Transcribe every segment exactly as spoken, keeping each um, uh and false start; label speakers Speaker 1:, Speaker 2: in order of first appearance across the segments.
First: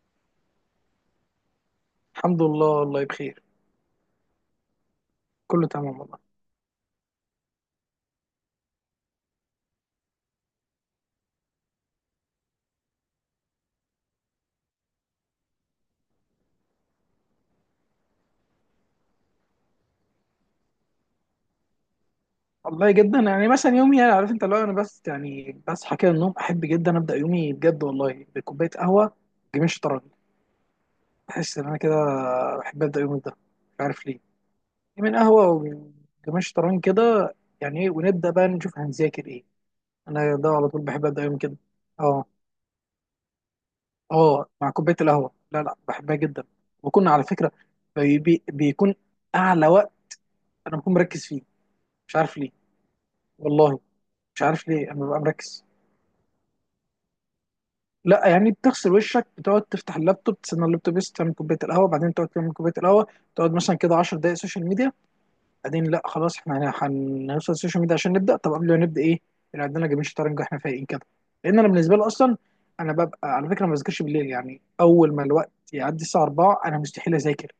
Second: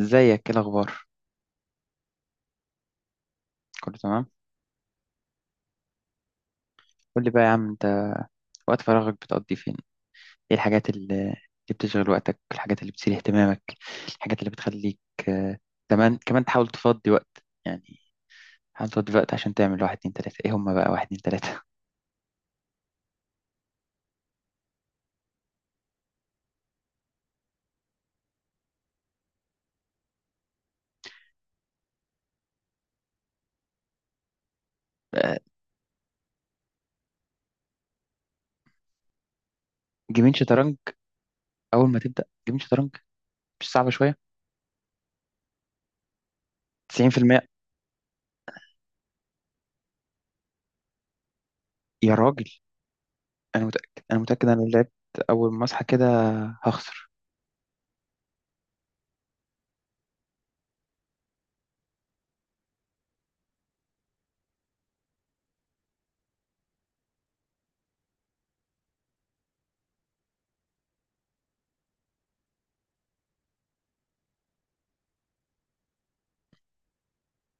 Speaker 1: ازيك؟ ايه الاخبار؟
Speaker 2: الحمد لله. والله بخير.
Speaker 1: كله تمام؟
Speaker 2: كله تمام والله.
Speaker 1: قول لي بقى يا عم انت، وقت فراغك بتقضي فين؟ ايه الحاجات اللي اللي بتشغل وقتك، الحاجات اللي بتثير اهتمامك، الحاجات اللي بتخليك آه، كمان كمان تحاول تفضي وقت يعني. حاول تفضي وقت عشان تعمل واحد اتنين تلاتة، ايه هما بقى واحد اتنين تلاتة؟
Speaker 2: والله جدا يعني مثلا يومي، يعني عارف انت، لو انا بس يعني بصحى كده من النوم، احب جدا ابدا يومي بجد والله بكوبايه قهوه، جميل، شطرنج. بحس ان انا كده بحب ابدا يومي ده، مش عارف ليه، من
Speaker 1: آه،
Speaker 2: قهوه ومن جميل، شطرنج كده يعني، ايه، ونبدا بقى نشوف هنذاكر ايه.
Speaker 1: جيمين
Speaker 2: انا ده على
Speaker 1: شطرنج،
Speaker 2: طول بحب ابدا يومي كده.
Speaker 1: اول ما
Speaker 2: اه.
Speaker 1: تبدأ جيمين شطرنج مش صعبة شوية؟
Speaker 2: اه مع كوبايه القهوه، لا لا، بحبها جدا. وكنا على
Speaker 1: تسعين في المية؟
Speaker 2: فكره بي بي بيكون اعلى وقت انا بكون مركز فيه،
Speaker 1: يا
Speaker 2: مش عارف
Speaker 1: راجل،
Speaker 2: ليه
Speaker 1: انا
Speaker 2: والله.
Speaker 1: متأكد انا
Speaker 2: مش
Speaker 1: متأكد، انا
Speaker 2: عارف
Speaker 1: لو
Speaker 2: ليه
Speaker 1: لعبت
Speaker 2: انا ببقى
Speaker 1: اول
Speaker 2: مركز.
Speaker 1: ما اصحى كده هخسر.
Speaker 2: لا يعني بتغسل وشك، بتقعد تفتح اللابتوب، تستنى اللابتوب بس تعمل كوبايه القهوه، بعدين تقعد تعمل كوبايه القهوه، تقعد مثلا كده عشر دقائق سوشيال ميديا، بعدين لا خلاص، احنا هن- هنوصل السوشيال ميديا عشان نبدا. طب قبل ما نبدا ايه اللي عندنا؟ جيمين شطرنج، احنا فايقين كده. لان انا بالنسبه لي اصلا انا ببقى، على فكره، ما بذاكرش بالليل. يعني اول ما الوقت يعدي الساعه الرابعة انا مستحيل اذاكر،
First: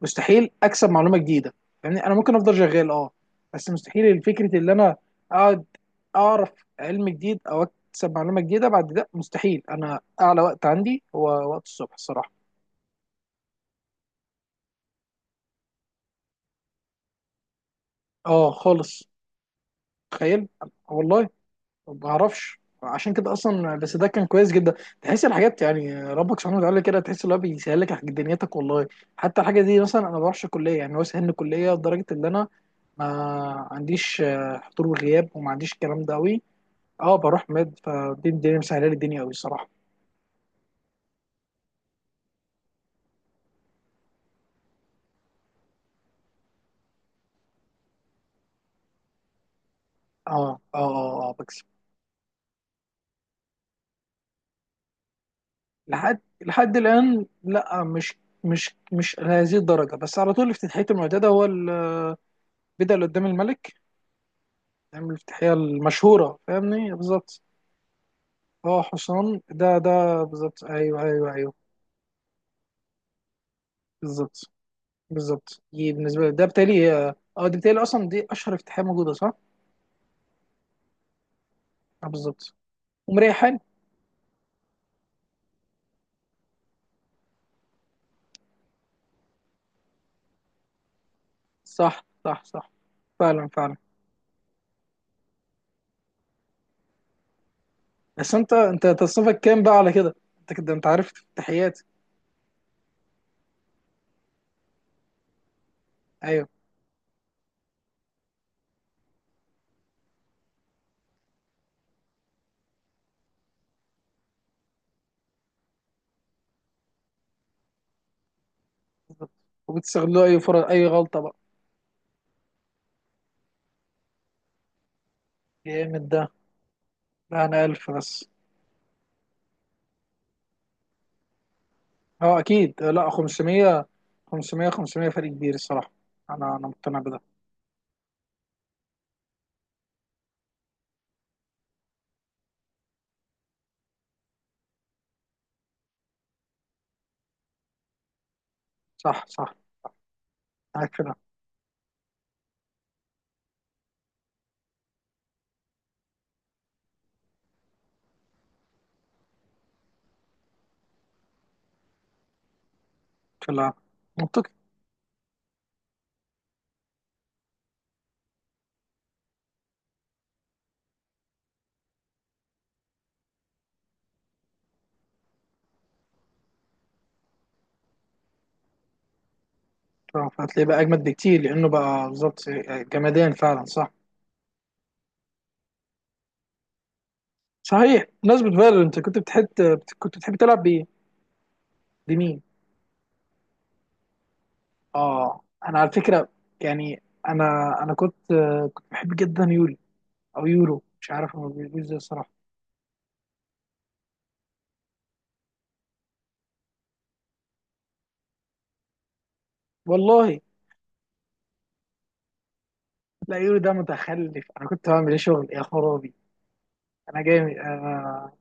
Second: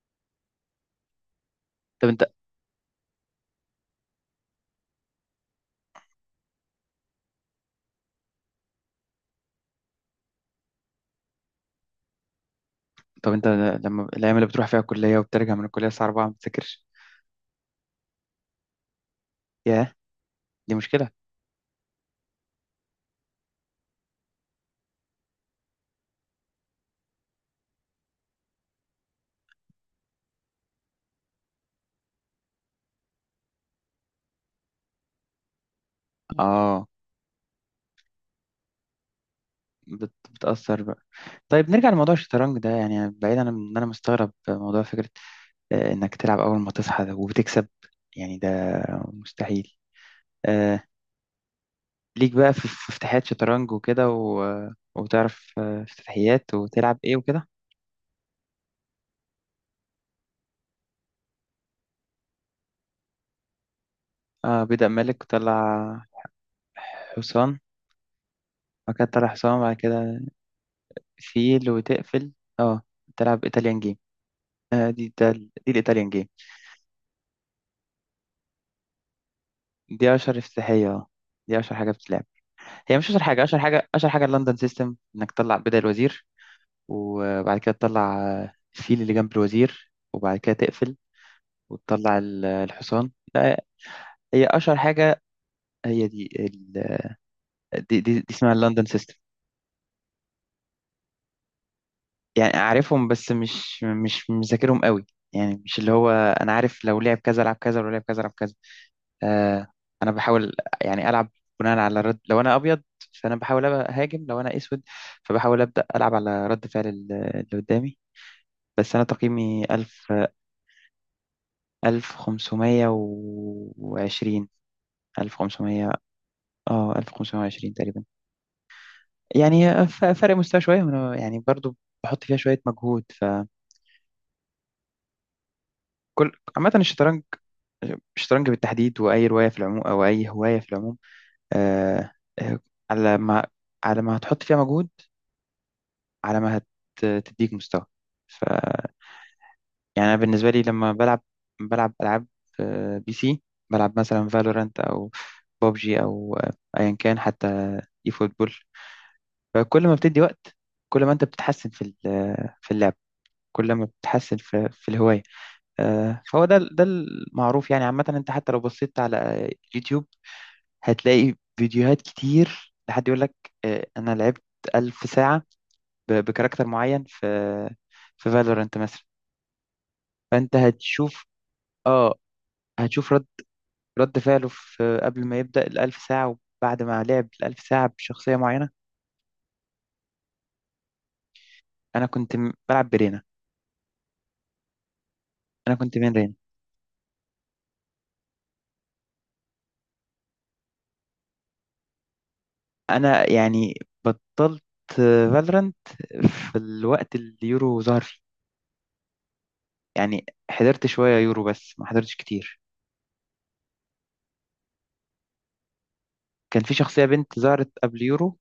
Speaker 2: مستحيل اكسب معلومه جديده. يعني
Speaker 1: طب
Speaker 2: انا
Speaker 1: انت،
Speaker 2: ممكن افضل شغال، اه، بس مستحيل فكره اللي انا اقعد اعرف علم جديد او اكسب معلومه جديده بعد ده. مستحيل. انا اعلى وقت عندي هو وقت الصبح الصراحه.
Speaker 1: طب انت لما الايام اللي بتروح فيها الكلية وبترجع من الكلية الساعة اربعة ما بتذاكرش؟
Speaker 2: اه خالص.
Speaker 1: ياه،
Speaker 2: تخيل.
Speaker 1: دي مشكلة.
Speaker 2: والله ما بعرفش عشان كده اصلا، بس ده كان كويس جدا. تحس الحاجات، يعني ربك سبحانه وتعالى كده تحس ان هو بيسهل لك دنيتك والله. حتى الحاجه دي مثلا، انا ما بروحش كليه، يعني هو سهل الكليه لدرجه ان انا ما عنديش آه، حضور وغياب، وما عنديش الكلام ده قوي.
Speaker 1: اه،
Speaker 2: اه. بروح مد، فدي الدنيا مسهله لي الدنيا قوي الصراحه.
Speaker 1: بت... بتأثر بقى. طيب نرجع لموضوع الشطرنج ده، يعني بعيدا عن ان انا مستغرب موضوع فكرة آه، انك تلعب اول ما تصحى ده وبتكسب، يعني ده مستحيل.
Speaker 2: اه اه
Speaker 1: آه،
Speaker 2: اه اه بكسب.
Speaker 1: ليك بقى في في افتتاحيات شطرنج وكده، و... وتعرف آه،
Speaker 2: لحد
Speaker 1: افتتاحيات
Speaker 2: لحد
Speaker 1: وتلعب ايه
Speaker 2: الان
Speaker 1: وكده؟
Speaker 2: لا، مش مش مش لهذه الدرجه، بس على طول افتتاحيه المعتاده هو البدا اللي قدام الملك،
Speaker 1: آه، بيبدأ
Speaker 2: نعمل
Speaker 1: ملك
Speaker 2: الافتتاحيه
Speaker 1: وطلع
Speaker 2: المشهوره، فاهمني؟ بالظبط.
Speaker 1: حصان،
Speaker 2: اه
Speaker 1: بعد كده طلع
Speaker 2: حصان،
Speaker 1: حصان،
Speaker 2: ده
Speaker 1: بعد
Speaker 2: ده
Speaker 1: كده
Speaker 2: بالظبط. ايوه ايوه ايوه.
Speaker 1: فيل وتقفل، اه تلعب ايطاليان جيم.
Speaker 2: بالظبط
Speaker 1: آه دي ده ال-
Speaker 2: بالظبط،
Speaker 1: دي
Speaker 2: دي
Speaker 1: الايطاليان
Speaker 2: بالنسبه
Speaker 1: جيم.
Speaker 2: لي ده بتالي، اه، آه، دي بتالي اصلا، دي اشهر افتتاحيه موجوده، صح؟
Speaker 1: دي اشهر افتتاحية، اه، دي اشهر حاجة
Speaker 2: اه
Speaker 1: بتتلعب.
Speaker 2: بالظبط.
Speaker 1: هي مش اشهر حاجه،
Speaker 2: ومريحان.
Speaker 1: اشهر حاجه اشهر حاجه اللندن سيستم، انك تطلع بداية الوزير وبعد كده تطلع الفيل اللي جنب الوزير وبعد كده تقفل
Speaker 2: صح
Speaker 1: وتطلع
Speaker 2: صح
Speaker 1: ال-
Speaker 2: صح.
Speaker 1: الحصان،
Speaker 2: فعلا
Speaker 1: لا
Speaker 2: فعلا.
Speaker 1: هي اشهر حاجه، هي دي ال... دي, دي, دي
Speaker 2: بس
Speaker 1: اسمها
Speaker 2: انت،
Speaker 1: اللندن
Speaker 2: انت
Speaker 1: سيستم.
Speaker 2: تصنيفك كام بقى على كده، انت كده انت عارف؟ تحياتي.
Speaker 1: يعني عارفهم بس مش مش مذاكرهم قوي، يعني مش اللي هو
Speaker 2: ايوه.
Speaker 1: انا عارف لو لعب كذا لعب كذا ولو لعب كذا لعب كذا. آه، انا بحاول يعني العب بناء على رد. لو انا ابيض فانا بحاول أبقى هاجم، لو انا اسود فبحاول ابدا العب على رد فعل ال- اللي قدامي. بس أنا
Speaker 2: بالظبط.
Speaker 1: تقييمي ألف،
Speaker 2: وبتستغلوا اي فرص، اي غلطه بقى.
Speaker 1: ألف خمسمية وعشرين، ألف خمسمية،
Speaker 2: جامد ده.
Speaker 1: اه ألف خمسمية
Speaker 2: لا انا
Speaker 1: وعشرين
Speaker 2: ألف
Speaker 1: تقريبا.
Speaker 2: بس.
Speaker 1: يعني ف- فرق مستوى شوية، وأنا يعني برضو بحط فيها
Speaker 2: اه
Speaker 1: شوية
Speaker 2: اكيد،
Speaker 1: مجهود
Speaker 2: لا
Speaker 1: فكل.
Speaker 2: خمسمية، خمسمية، خمسمية فرق كبير الصراحه. انا انا
Speaker 1: عامة
Speaker 2: مقتنع بده.
Speaker 1: الشطرنج، الشطرنج بالتحديد، وأي رواية في العموم أو أي هواية في العموم، آه آه، على ما على ما هتحط فيها مجهود، على ما هتديك مستوى.
Speaker 2: صح صح.
Speaker 1: يعني انا بالنسبه لي لما
Speaker 2: معاك في ده.
Speaker 1: بلعب بلعب العاب آه، بي سي، بلعب مثلا فالورانت او ببجي او آه، ايا كان، حتى اي فوتبول. فكل ما بتدي وقت، كل ما انت بتتحسن في ال- آه، في اللعب،
Speaker 2: في لا.
Speaker 1: كل ما بتتحسن
Speaker 2: منطقي.
Speaker 1: في في الهوايه. آه، فهو ده ده المعروف يعني، عامه انت حتى لو بصيت على آه، يوتيوب هتلاقي فيديوهات كتير لحد يقول لك آه، انا لعبت ألف ساعه ب- بكاركتر معين في في فالورانت مثلا، فانت
Speaker 2: هتلاقيه بقى اجمد
Speaker 1: هتشوف،
Speaker 2: بكتير لانه بقى
Speaker 1: اه
Speaker 2: بالظبط.
Speaker 1: هتشوف
Speaker 2: جمادان، فعلا، صح.
Speaker 1: رد فعله في قبل ما يبدأ الألف ساعة وبعد ما لعب الألف ساعة
Speaker 2: صحيح،
Speaker 1: بشخصية
Speaker 2: بمناسبة
Speaker 1: معينة.
Speaker 2: فالور انت، كنت بتحب كنت بتحب تلعب بايه؟
Speaker 1: أنا كنت
Speaker 2: بمين؟
Speaker 1: م- بلعب برينا،
Speaker 2: اه
Speaker 1: أنا
Speaker 2: انا على
Speaker 1: كنت من
Speaker 2: فكرة
Speaker 1: رينا.
Speaker 2: يعني، انا انا كنت كنت بحب جدا يوليو، او يورو، مش عارف هو بيقول ازاي الصراحه.
Speaker 1: أنا يعني بطلت فالورانت في الوقت اللي يورو ظهر فيه، يعني
Speaker 2: والله.
Speaker 1: حضرت شوية يورو بس ما حضرتش كتير.
Speaker 2: لا يورو ده متخلف، انا كنت بعمل ايه شغل يا خرابي.
Speaker 1: كان في شخصية
Speaker 2: انا
Speaker 1: بنت
Speaker 2: جامد
Speaker 1: ظهرت قبل
Speaker 2: انا
Speaker 1: يورو،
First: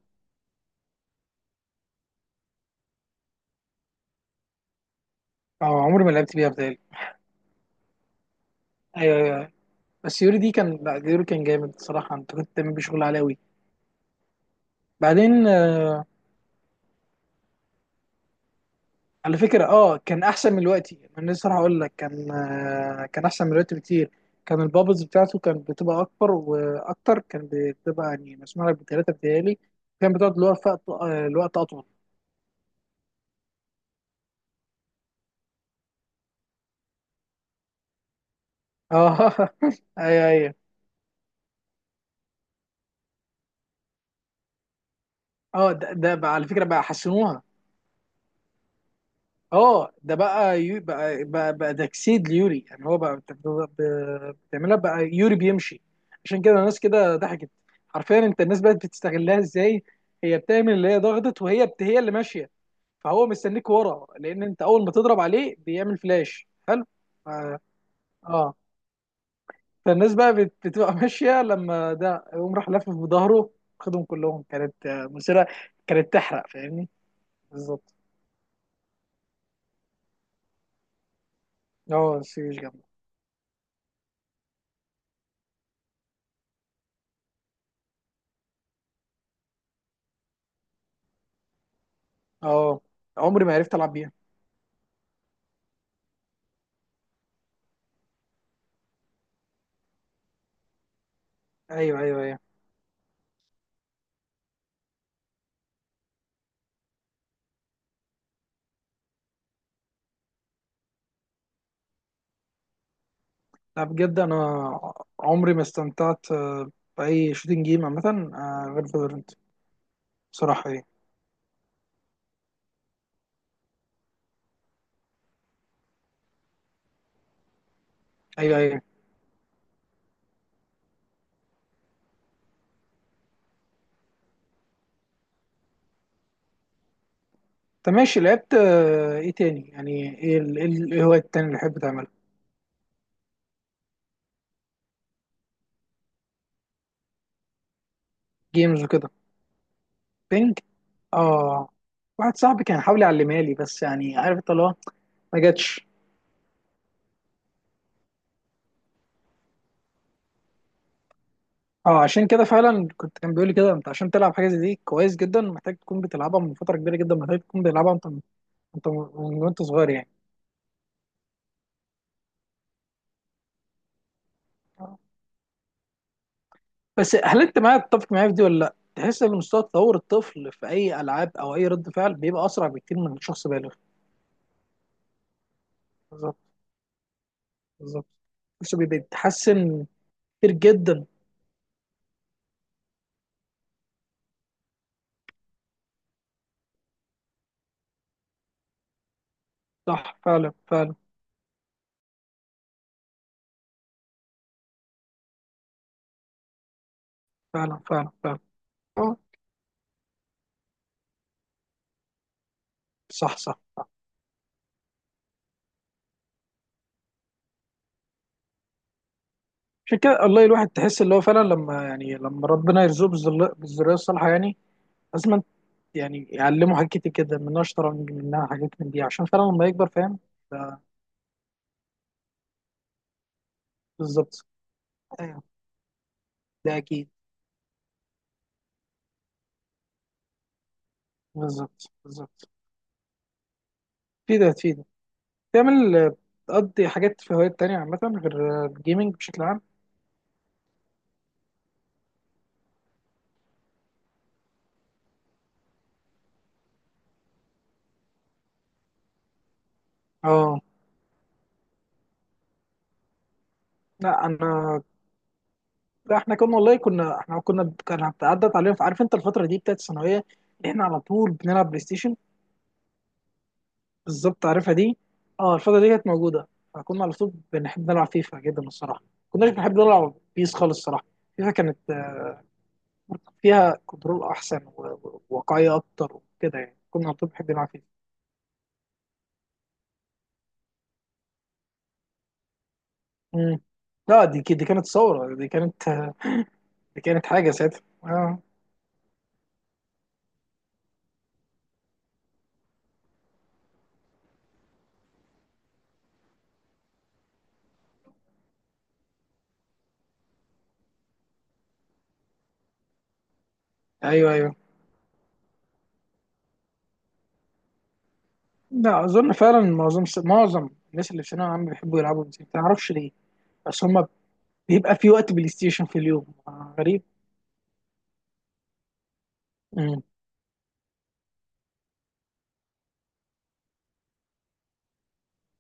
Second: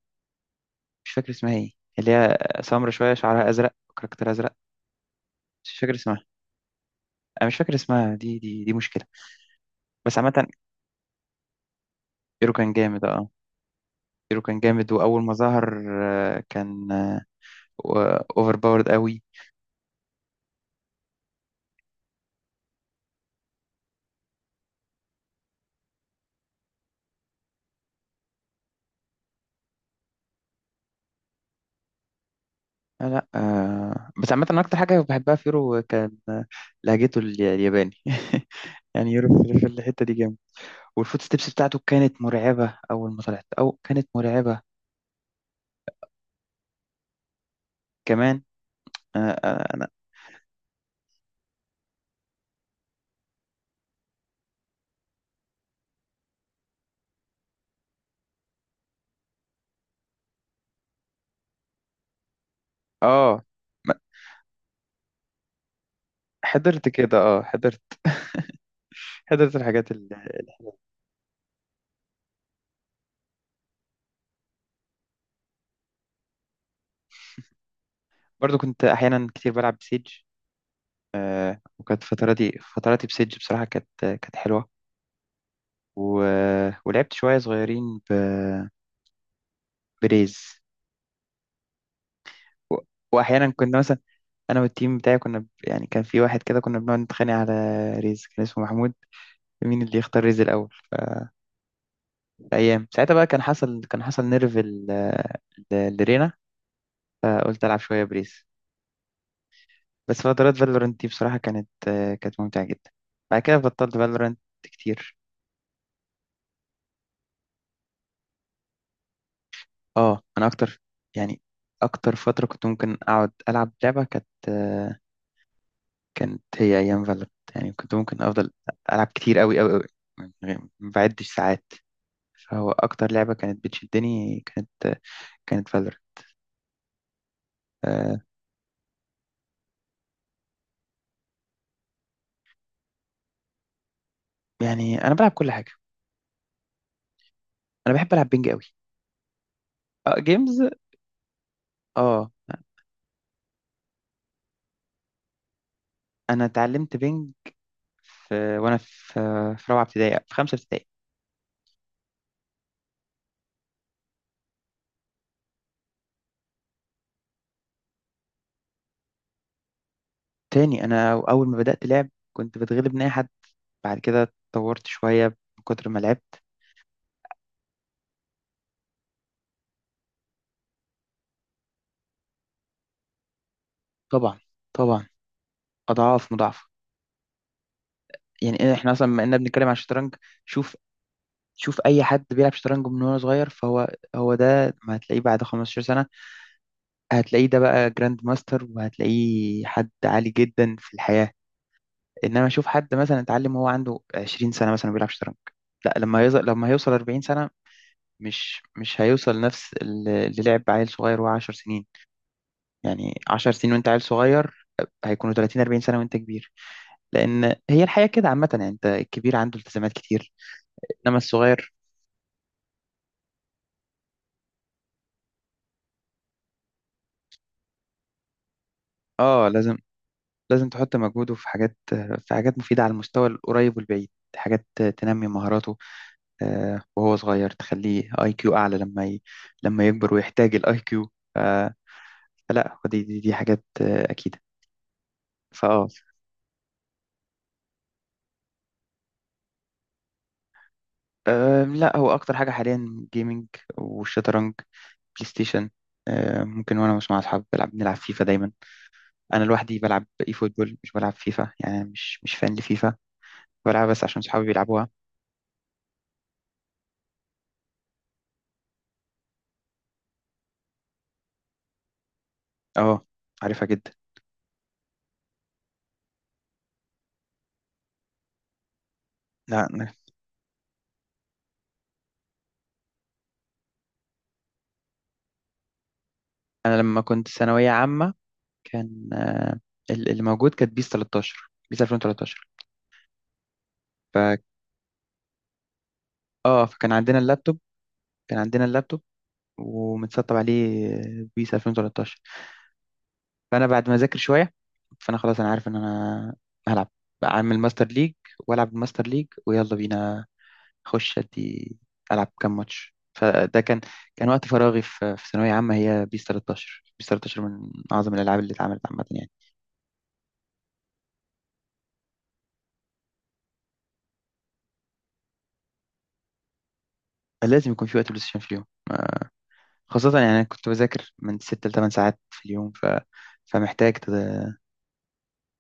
Speaker 1: مش فاكر اسمها ايه، اللي هي سمرا شوية، شعرها أزرق، كاركتر أزرق، مش
Speaker 2: أو
Speaker 1: فاكر
Speaker 2: عمري ما
Speaker 1: اسمها،
Speaker 2: لعبت بيها بتهيألي.
Speaker 1: أنا مش فاكر اسمها. دي دي دي مشكلة.
Speaker 2: ايوه ايوه أيوة.
Speaker 1: بس
Speaker 2: بس يورو
Speaker 1: عامة
Speaker 2: دي كان، لا يورو كان جامد الصراحه، انت كنت
Speaker 1: يورو كان
Speaker 2: بتعمل بيه شغل
Speaker 1: جامد،
Speaker 2: عالي
Speaker 1: اه،
Speaker 2: أوي.
Speaker 1: يورو كان جامد وأول ما
Speaker 2: بعدين
Speaker 1: ظهر
Speaker 2: آه،
Speaker 1: آه، كان واوفر باورد قوي.
Speaker 2: على فكره، اه كان احسن من الوقت، انا لسه راح اقول لك، كان، آه، كان احسن من الوقت بكتير. كان البابلز بتاعته كانت بتبقى اكبر واكتر، كان بتبقى يعني مسموع لك بثلاثه بتهيألي. كان بتقعد، الوقت الوقت اطول.
Speaker 1: لا لا، آه، بس عامة أنا أكتر حاجة بحبها في يورو كان آه، لهجته ال- الياباني.
Speaker 2: اه
Speaker 1: يعني يورو في في الحتة دي
Speaker 2: ايوه
Speaker 1: جامد،
Speaker 2: ايوه.
Speaker 1: والفوت ستيبس بتاعته كانت مرعبة أول ما طلعت، أو كانت مرعبة
Speaker 2: اه ده, ده بقى على فكره بقى حسنوها.
Speaker 1: كمان. آه، آه، أنا
Speaker 2: اه ده بقى يو بقى بقى, بقى تجسيد ليوري يعني، هو بقى بت- ب- بتعملها بقى، يوري بيمشي. عشان كده الناس كده ضحكت. حرفيا انت الناس بقت بتستغلها ازاي. هي بتعمل اللي هي ضغطت، وهي بت... هي اللي ماشيه. فهو
Speaker 1: آه
Speaker 2: مستنيك
Speaker 1: ما-
Speaker 2: ورا، لان انت اول ما تضرب عليه بيعمل فلاش حلو.
Speaker 1: حضرت كده، آه
Speaker 2: اه.
Speaker 1: حضرت
Speaker 2: آه.
Speaker 1: حضرت الحاجات اللي.
Speaker 2: فالناس بقى بت- بتبقى ماشيه لما ده يقوم راح لافف بظهره. خدهم كلهم. كانت آه، مسيره، كانت تحرق، فاهمني، بالظبط.
Speaker 1: برضو كنت أحيانا كتير بلعب بسيج، وكانت
Speaker 2: اه
Speaker 1: فتراتي
Speaker 2: سيج.
Speaker 1: فتراتي بسيج بصراحة كانت كانت حلوة. و... ولعبت شوية صغيرين ب... بريز، و...
Speaker 2: اه عمري
Speaker 1: وأحيانا
Speaker 2: ما عرفت
Speaker 1: كنا
Speaker 2: العب
Speaker 1: مثلا،
Speaker 2: بيها.
Speaker 1: انا والتيم بتاعي كنا ب- يعني كان في واحد كده كنا بنقعد نتخانق على ريز، كان اسمه محمود، مين اللي يختار ريز الاول.
Speaker 2: ايوه ايوه ايوه.
Speaker 1: فايام ساعتها بقى كان حصل كان حصل نيرف ال- ال- لرينا، فقلت العب شويه بريز. بس فترات فالورنت دي بصراحه كانت آه، كانت ممتعه جدا. بعد كده
Speaker 2: لا
Speaker 1: بطلت
Speaker 2: بجد
Speaker 1: فالورنت
Speaker 2: انا
Speaker 1: كتير.
Speaker 2: عمري ما استمتعت آه، باي شوتنج جيم عامه، آه، غير فالورنت
Speaker 1: اه انا
Speaker 2: بصراحه
Speaker 1: اكتر
Speaker 2: يعني.
Speaker 1: يعني، اكتر فتره كنت ممكن اقعد العب لعبه كانت آه، كانت هي ايام فالورنت. يعني كنت ممكن افضل
Speaker 2: ايوه ايوه.
Speaker 1: العب كتير قوي قوي قوي، ما بعدش ساعات. فهو أكتر لعبة كانت بتشدني كانت كانت فالور
Speaker 2: طب
Speaker 1: آه
Speaker 2: ماشي، لعبت آه، ايه تاني يعني، ايه ال- ايه ال- ايه هو التاني اللي بحب تعمله؟
Speaker 1: يعني أنا بلعب كل حاجة، أنا بحب ألعب بينج قوي،
Speaker 2: جيمز وكده.
Speaker 1: آه
Speaker 2: بينج.
Speaker 1: جيمز.
Speaker 2: اه،
Speaker 1: آه
Speaker 2: واحد صاحبي كان حاول يعلمها لي، بس يعني عارف انت اللي هو ما جاتش.
Speaker 1: أنا اتعلمت بينج في وأنا في في رابعة ابتدائي، في خمسة ابتدائي.
Speaker 2: اه عشان كده فعلا كنت، كان بيقول لي كده، انت عشان تلعب حاجه زي دي كويس جدا محتاج تكون بتلعبها من فتره كبيره جدا، محتاج تكون بتلعبها انت، انت من وانت صغير يعني.
Speaker 1: تاني، أنا أول ما بدأت لعب كنت بتغلب من أي حد، بعد كده اتطورت شوية من كتر ما لعبت.
Speaker 2: بس هل انت معايا، تتفق معايا في دي ولا لا؟ تحس ان مستوى تطور الطفل في اي العاب او اي رد فعل بيبقى اسرع بكتير من شخص بالغ.
Speaker 1: طبعا طبعا، أضعاف
Speaker 2: بالظبط
Speaker 1: مضاعفة.
Speaker 2: بالظبط.
Speaker 1: يعني إيه،
Speaker 2: بس بي-
Speaker 1: إحنا أصلا بما إننا بنتكلم عن
Speaker 2: بيتحسن
Speaker 1: الشطرنج،
Speaker 2: كتير
Speaker 1: شوف،
Speaker 2: جدا.
Speaker 1: شوف أي حد بيلعب شطرنج من وهو صغير فهو هو ده ما هتلاقيه بعد 15 سنة، هتلاقيه ده بقى جراند ماستر وهتلاقيه حد
Speaker 2: صح
Speaker 1: عالي
Speaker 2: فعلا
Speaker 1: جدا في
Speaker 2: فعلا
Speaker 1: الحياة. انما اشوف حد مثلا اتعلم وهو عنده 20 سنة مثلا بيلعب شطرنج، لا، لما يوصل لما هيوصل 40 سنة
Speaker 2: فعلا. فعلا فعلا.
Speaker 1: مش مش
Speaker 2: اه.
Speaker 1: هيوصل نفس ال- اللي لعب عيل صغير وهو 10 سنين. يعني
Speaker 2: صح
Speaker 1: 10
Speaker 2: صح.
Speaker 1: سنين وانت عيل صغير، هيكونوا ثلاثون اربعين سنة وانت كبير، لان هي الحياة كده عامة. يعني انت الكبير عنده التزامات
Speaker 2: عشان كده
Speaker 1: كتير،
Speaker 2: والله الواحد تحس اللي
Speaker 1: انما
Speaker 2: هو فعلا
Speaker 1: الصغير
Speaker 2: لما يعني، لما ربنا يرزقه بالذل- بالذريه الصالحه، يعني لازم يعني يعلمه حاجات كتير جدا، منها شطرنج، منها حاجات من دي، عشان فعلا
Speaker 1: اه
Speaker 2: لما
Speaker 1: لازم
Speaker 2: يكبر فاهم
Speaker 1: لازم
Speaker 2: ده،
Speaker 1: تحط مجهوده في حاجات في حاجات مفيدة على المستوى القريب والبعيد،
Speaker 2: بالظبط.
Speaker 1: حاجات تنمي
Speaker 2: ايوه.
Speaker 1: مهاراته.
Speaker 2: ده
Speaker 1: آه،
Speaker 2: اكيد.
Speaker 1: وهو صغير تخليه اي كيو اعلى لما ي... لما يكبر ويحتاج الاي كيو.
Speaker 2: بالظبط بالظبط.
Speaker 1: فلا دي دي, دي حاجات آه،
Speaker 2: في
Speaker 1: اكيده.
Speaker 2: ده، في ده.
Speaker 1: فاه
Speaker 2: بتعمل، بتقضي حاجات في هوايات تانية عامة غير الجيمنج بشكل عام؟
Speaker 1: آه، لا هو اكتر حاجه حاليا جيمنج والشطرنج، بلاي ستيشن. آه، ممكن وانا مش مع اصحابي بلعب، بنلعب فيفا دايما. انا لوحدي بلعب اي
Speaker 2: اه
Speaker 1: فوتبول، مش بلعب فيفا، يعني مش مش فان لفيفا، بلعبها بس عشان
Speaker 2: لا
Speaker 1: صحابي
Speaker 2: انا.
Speaker 1: بيلعبوها.
Speaker 2: لا احنا كنا والله، كنا احنا كنا، كان عدت علينا عارف انت الفترة دي بتاعت الثانوية، اللي احنا على طول بنلعب بلاي ستيشن.
Speaker 1: اه عارفها جدا.
Speaker 2: بالظبط، عارفها دي. اه الفترة دي كانت موجودة. فكنا على طول بنحب نلعب فيفا جدا الصراحة، كناش
Speaker 1: لا
Speaker 2: بنحب
Speaker 1: انا،
Speaker 2: نلعب بيس خالص الصراحة. فيفا كانت، آه، فيها كنترول احسن و- و- وواقعية اكتر وكده
Speaker 1: أنا
Speaker 2: يعني،
Speaker 1: لما
Speaker 2: كنا على
Speaker 1: كنت
Speaker 2: طول بنحب نلعب
Speaker 1: ثانويه
Speaker 2: فيفا.
Speaker 1: عامه كان آه، ال- اللي موجود كانت بيس تلتاشر، بيس الفين وتلتاشر،
Speaker 2: مم. لا دي دي كانت ثورة، دي كانت
Speaker 1: اه فكان
Speaker 2: دي
Speaker 1: عندنا
Speaker 2: كانت حاجة
Speaker 1: اللابتوب،
Speaker 2: ساعتها
Speaker 1: كان
Speaker 2: اه.
Speaker 1: عندنا اللابتوب ومتسطب عليه بيس الفين وتلتاشر. فانا بعد ما اذاكر شويه، فانا خلاص، انا عارف ان انا هلعب، اعمل ماستر ليج والعب الماستر ليج ويلا بينا اخش ادي العب كام ماتش. فده كان كان
Speaker 2: ايوه
Speaker 1: وقت
Speaker 2: ايوه.
Speaker 1: فراغي في في ثانويه عامه. هي بيس تلتاشر، بيس تلتاشر من اعظم الالعاب اللي اتعملت عامه
Speaker 2: لا
Speaker 1: يعني.
Speaker 2: اظن فعلا معظم معظم الناس اللي في ثانوية عامة بيحبوا يلعبوا بلاي ستيشن ما اعرفش ليه، بس هما بيبقى في وقت بلاي ستيشن في اليوم، آه، غريب.
Speaker 1: لازم يكون في وقت بلاي ستيشن في اليوم.
Speaker 2: امم.
Speaker 1: خاصه يعني انا كنت بذاكر من ستة ل ثمانية ساعات في اليوم، ف فمحتاج تد-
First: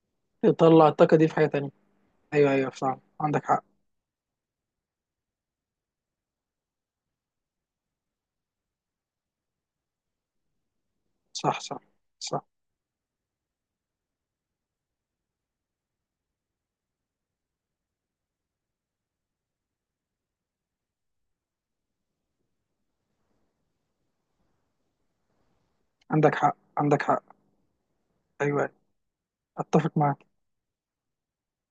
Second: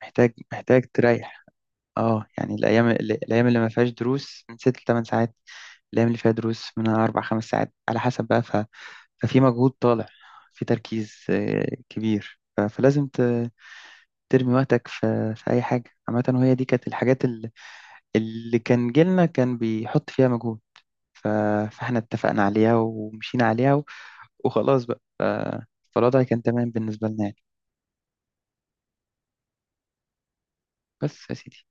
Speaker 1: محتاج محتاج
Speaker 2: تطلع الطاقة دي في
Speaker 1: تريح.
Speaker 2: حاجة تانية.
Speaker 1: اه
Speaker 2: ايوه
Speaker 1: يعني
Speaker 2: ايوه
Speaker 1: الايام
Speaker 2: صح
Speaker 1: اللي-
Speaker 2: عندك
Speaker 1: الايام اللي
Speaker 2: حق.
Speaker 1: ما فيهاش دروس من ست لثمان ساعات، الايام اللي فيها دروس من اربع خمس ساعات على حسب بقى، ف... ففي مجهود طالع، في تركيز
Speaker 2: صح
Speaker 1: آه،
Speaker 2: صح
Speaker 1: كبير،
Speaker 2: صح.
Speaker 1: ف... فلازم ت... ترمي وقتك في... في اي حاجه عامه. وهي دي كانت الحاجات اللي, اللي كان جيلنا كان بيحط فيها مجهود، ف... فاحنا اتفقنا عليها ومشينا عليها، و... وخلاص بقى، ف... فالوضع
Speaker 2: عندك
Speaker 1: كان
Speaker 2: حق
Speaker 1: تمام
Speaker 2: عندك
Speaker 1: بالنسبه لنا
Speaker 2: حق.
Speaker 1: يعني.
Speaker 2: ايوه أيوة. اتفق معاك.
Speaker 1: بس يا سيدي.